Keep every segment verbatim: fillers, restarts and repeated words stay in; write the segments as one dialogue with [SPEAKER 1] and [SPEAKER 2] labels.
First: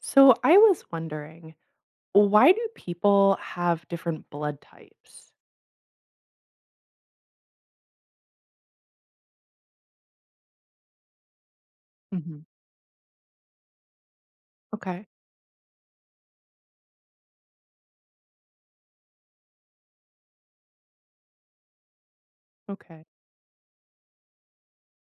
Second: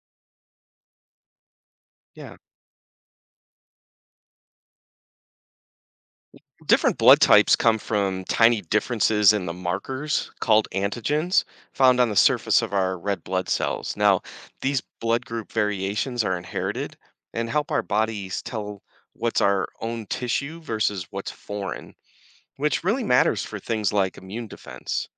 [SPEAKER 1] So I was wondering,
[SPEAKER 2] Yeah.
[SPEAKER 1] why do people have different blood types?
[SPEAKER 2] Different blood types come from tiny differences in the markers called antigens found on the
[SPEAKER 1] Hmm.
[SPEAKER 2] surface of our red blood cells. Now, these
[SPEAKER 1] Okay.
[SPEAKER 2] blood group variations are inherited and help our bodies tell what's our own tissue versus what's foreign, which really
[SPEAKER 1] Okay.
[SPEAKER 2] matters for things like immune defense.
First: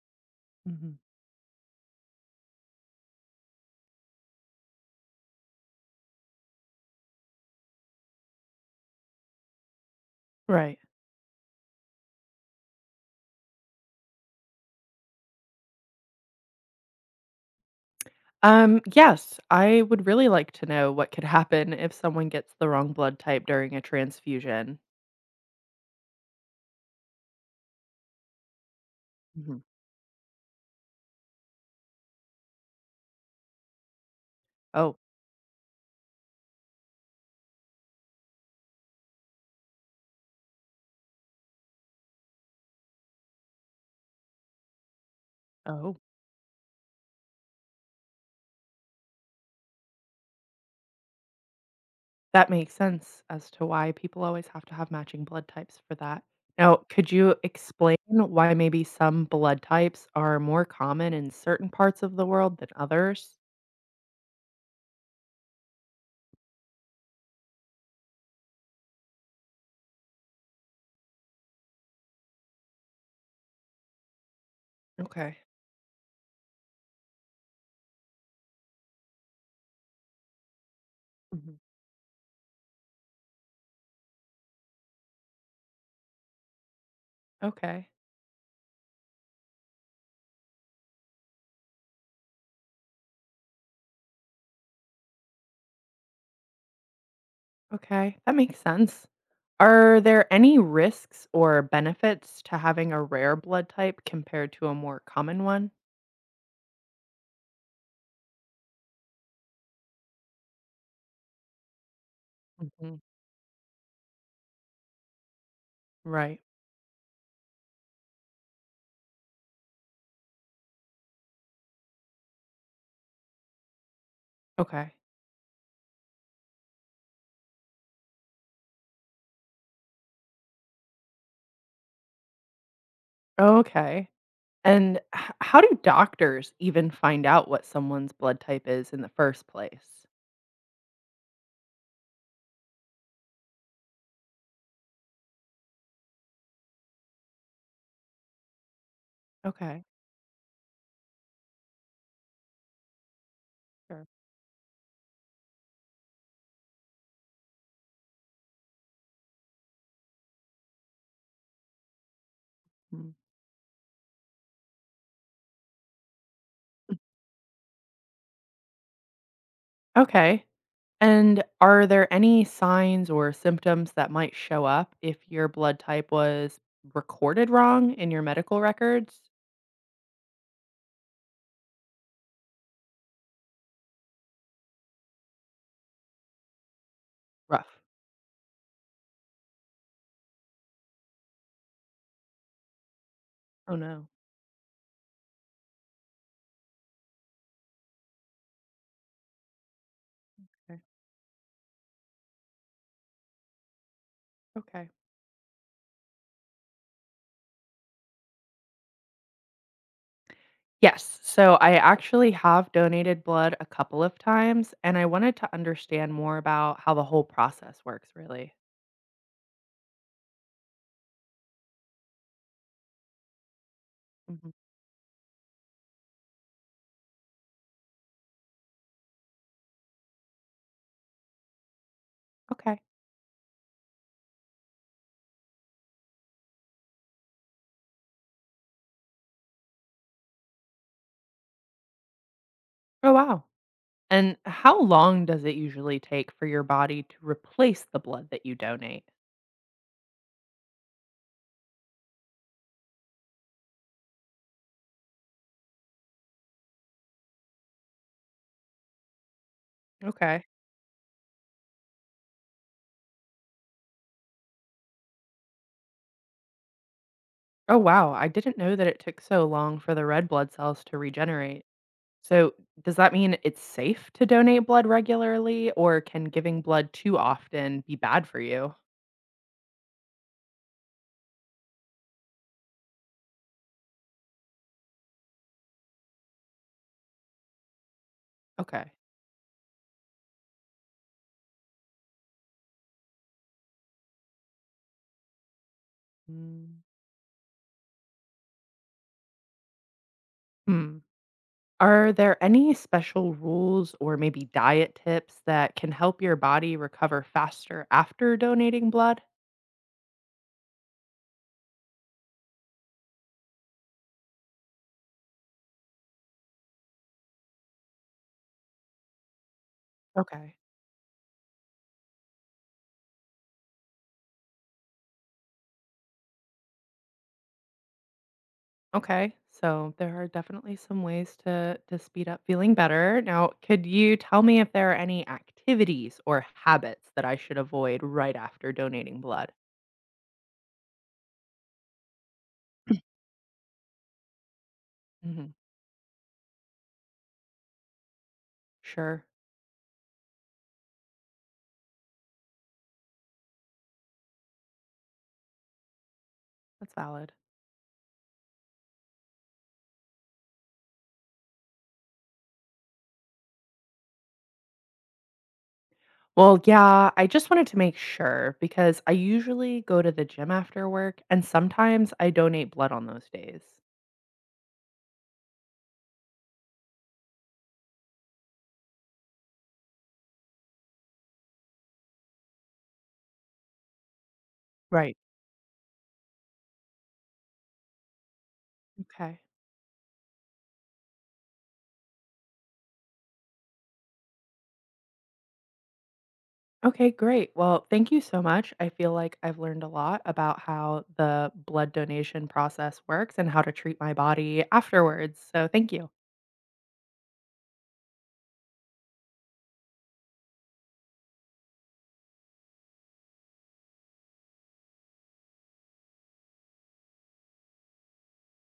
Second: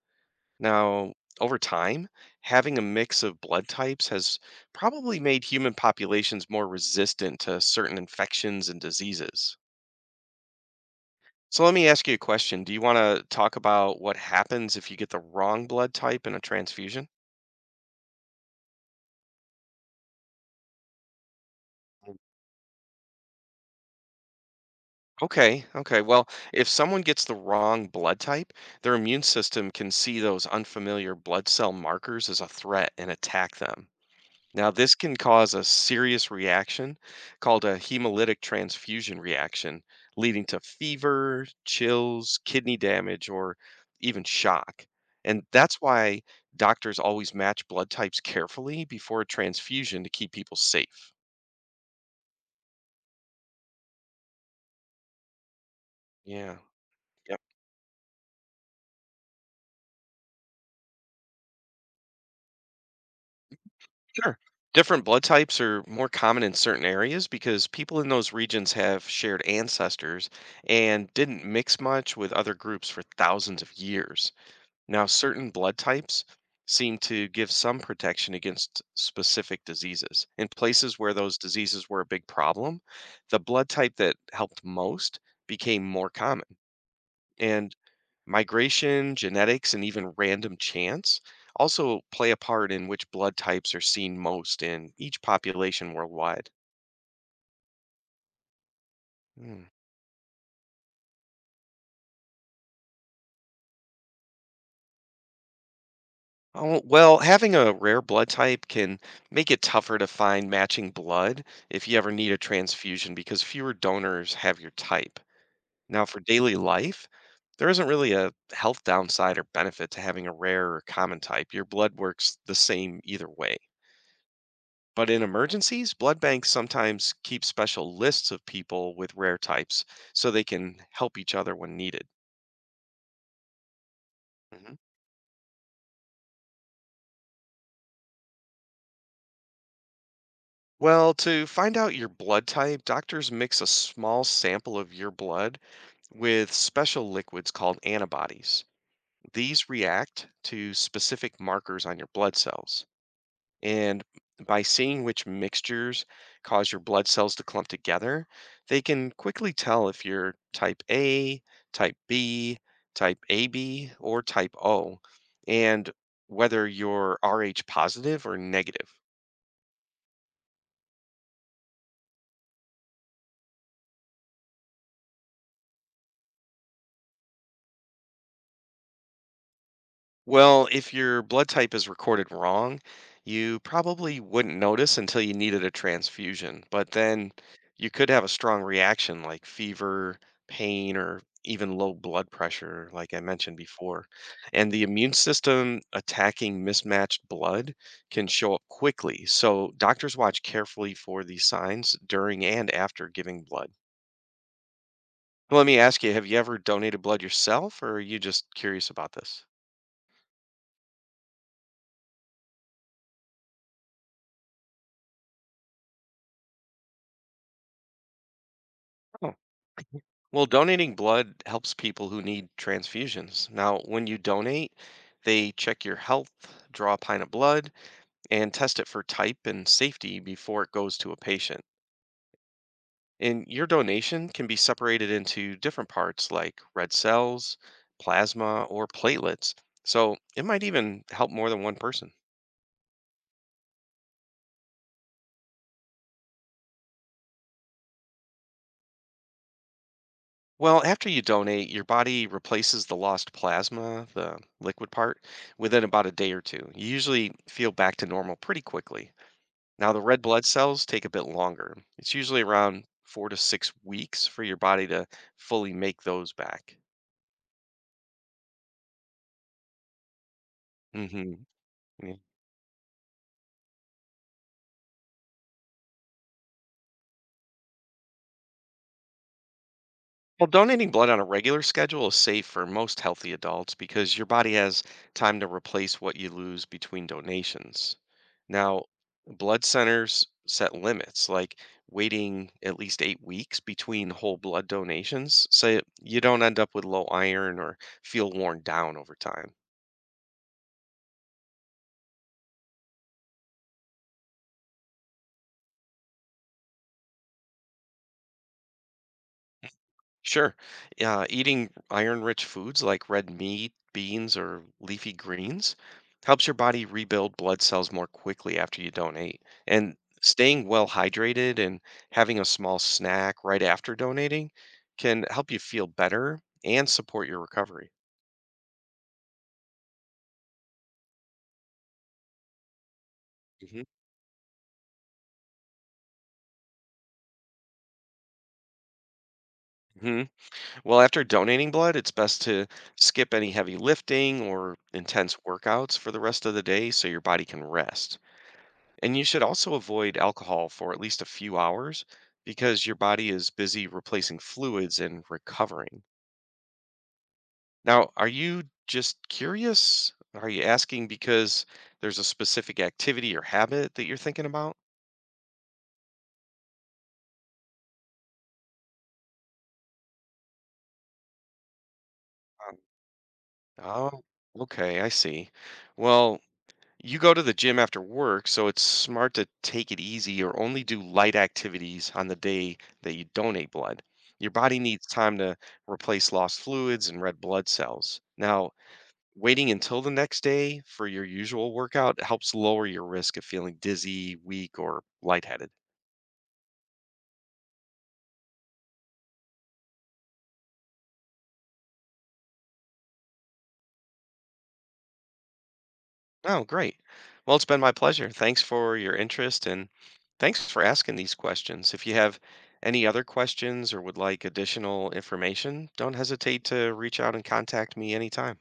[SPEAKER 1] Hmm.
[SPEAKER 2] Now, over time, having a mix of blood types has probably made human populations more resistant to certain infections and diseases.
[SPEAKER 1] Right.
[SPEAKER 2] So let me ask you a question. Do you want to talk about what happens if you get the wrong blood type in a transfusion?
[SPEAKER 1] Um, yes, I would really like to know what could happen if someone gets the wrong blood type during a transfusion.
[SPEAKER 2] Okay, okay. Well, if someone gets the wrong blood type, their immune
[SPEAKER 1] Hmm.
[SPEAKER 2] system can see those unfamiliar blood cell markers as a threat and attack them. Now, this
[SPEAKER 1] Oh.
[SPEAKER 2] can cause a serious reaction called a hemolytic transfusion reaction, leading to fever, chills, kidney damage, or even shock. And that's
[SPEAKER 1] Oh.
[SPEAKER 2] why doctors always match blood types carefully before a transfusion to keep people safe.
[SPEAKER 1] That makes sense as to why people always have to have matching blood types for that.
[SPEAKER 2] Yeah.
[SPEAKER 1] Now, could you
[SPEAKER 2] Yep.
[SPEAKER 1] explain why maybe some blood types are more common in certain parts of the world than others?
[SPEAKER 2] Sure. Different blood types are more common in certain areas because people in those regions have shared ancestors and didn't mix much with other groups for thousands of years. Now,
[SPEAKER 1] Okay.
[SPEAKER 2] certain blood types seem to give some protection against specific diseases. In places where those
[SPEAKER 1] Hmm.
[SPEAKER 2] diseases were a big problem, the blood type that helped most became more common. And
[SPEAKER 1] Okay.
[SPEAKER 2] migration, genetics, and even random chance also play a part in which blood types are seen most in each population worldwide.
[SPEAKER 1] Okay, that makes sense.
[SPEAKER 2] Hmm.
[SPEAKER 1] Are there any risks or benefits to having a rare blood type compared to a more common one?
[SPEAKER 2] Oh, well, having a rare blood type can make it tougher to find matching blood if you ever need a
[SPEAKER 1] Hmm.
[SPEAKER 2] transfusion because fewer donors have your type. Now, for
[SPEAKER 1] Right.
[SPEAKER 2] daily life, there isn't really a health downside or benefit to having a rare or common type. Your blood works the same either way.
[SPEAKER 1] Okay.
[SPEAKER 2] But in emergencies, blood banks sometimes keep special lists of people with rare types so they can help each other when needed.
[SPEAKER 1] Okay.
[SPEAKER 2] Mhm.
[SPEAKER 1] And h- how do doctors even find out what someone's blood type is in the first place?
[SPEAKER 2] Well, to find out your blood type, doctors mix a small sample of your blood with special liquids called antibodies. These
[SPEAKER 1] Okay.
[SPEAKER 2] react to specific markers on your blood cells. And
[SPEAKER 1] Sure.
[SPEAKER 2] by seeing which mixtures cause your blood cells to clump together, they can quickly tell if you're type A, type B,
[SPEAKER 1] Mm.
[SPEAKER 2] type A B, or type O, and whether you're Rh positive or negative.
[SPEAKER 1] Okay. And are there any signs or symptoms that might show up if your blood type was recorded wrong in your medical records?
[SPEAKER 2] Well, if your blood type is recorded wrong, you probably wouldn't notice until you needed a transfusion. But then
[SPEAKER 1] Rough.
[SPEAKER 2] you could have a strong reaction like fever, pain, or even low blood pressure, like I mentioned
[SPEAKER 1] Oh
[SPEAKER 2] before.
[SPEAKER 1] no.
[SPEAKER 2] And the immune system attacking mismatched blood can show up quickly. So doctors watch
[SPEAKER 1] Okay.
[SPEAKER 2] carefully for these signs during and after giving blood.
[SPEAKER 1] Okay.
[SPEAKER 2] Let me ask you, have you ever donated blood yourself, or are you just curious about this?
[SPEAKER 1] Yes. So I actually have donated blood a couple of times, and I wanted to understand more about how the whole process works, really.
[SPEAKER 2] Well, donating blood helps people who need transfusions. Now, when you
[SPEAKER 1] Hmm.
[SPEAKER 2] donate, they check your health, draw a pint of blood, and test it for type and safety before it goes to a patient.
[SPEAKER 1] Okay.
[SPEAKER 2] And your donation can be separated into different parts like red cells, plasma, or platelets. So it might even help more than one person.
[SPEAKER 1] Oh, wow. And how long does it usually take for your body to replace the blood that you donate?
[SPEAKER 2] Well, after you donate, your body replaces the lost plasma, the liquid part, within about a day or two. You usually feel back to normal pretty quickly. Now, the red blood
[SPEAKER 1] Okay.
[SPEAKER 2] cells take a bit longer. It's usually around four to six weeks for your body to fully make those back.
[SPEAKER 1] Oh, wow. I didn't know that it took so long for the red blood cells to
[SPEAKER 2] Hmm.
[SPEAKER 1] regenerate.
[SPEAKER 2] Yeah.
[SPEAKER 1] So, does that mean it's safe to donate blood regularly, or can giving blood too often be bad for you?
[SPEAKER 2] Well, donating blood on a regular schedule is safe for most healthy adults because your body has time to replace what you lose between donations. Now,
[SPEAKER 1] Okay.
[SPEAKER 2] blood centers set limits like waiting at least eight weeks between whole blood donations so you don't end up
[SPEAKER 1] Mm.
[SPEAKER 2] with low iron or feel worn down over time.
[SPEAKER 1] Hmm. Are there any special rules or maybe diet tips that can help your body recover faster after donating blood?
[SPEAKER 2] Sure. Uh, eating iron-rich foods like red meat, beans, or leafy greens helps your body rebuild blood cells more quickly after you donate. And
[SPEAKER 1] Okay.
[SPEAKER 2] staying well hydrated and having a small snack right after donating can help you feel better and support your recovery.
[SPEAKER 1] Okay. So there are definitely some ways to to speed up feeling better. Now, could
[SPEAKER 2] Hmm.
[SPEAKER 1] you tell me if there are any activities or habits that I should avoid right after donating blood?
[SPEAKER 2] Hmm. Well, after donating blood, it's best to skip any heavy lifting or intense
[SPEAKER 1] Hmm.
[SPEAKER 2] workouts for the rest of the day so your body can rest. And
[SPEAKER 1] Sure.
[SPEAKER 2] you should also avoid alcohol for at least a few hours because your body is busy replacing fluids and recovering.
[SPEAKER 1] That's valid.
[SPEAKER 2] Now, are you just curious? Are you asking because there's a specific activity or habit that you're thinking about?
[SPEAKER 1] Well, yeah, I just wanted to make sure because I usually go to the gym after work and sometimes I donate
[SPEAKER 2] Um,
[SPEAKER 1] blood on those days.
[SPEAKER 2] Oh, okay, I see. Well, you go to the gym after work, so it's smart to take it easy or only do light activities on the day that you donate blood. Your body needs
[SPEAKER 1] Right.
[SPEAKER 2] time to replace lost fluids and red blood cells. Now,
[SPEAKER 1] Okay.
[SPEAKER 2] waiting until the next day for your usual workout helps lower your risk of feeling dizzy, weak, or lightheaded.
[SPEAKER 1] Okay, great. Well, thank you so much. I feel like I've learned a lot about how the blood donation process works and how to treat my body afterwards. So, thank you.
[SPEAKER 2] Oh, great. Well, it's been my pleasure. Thanks for your interest and thanks for asking these questions. If you have any other questions or would like additional information, don't hesitate to reach out and contact me anytime.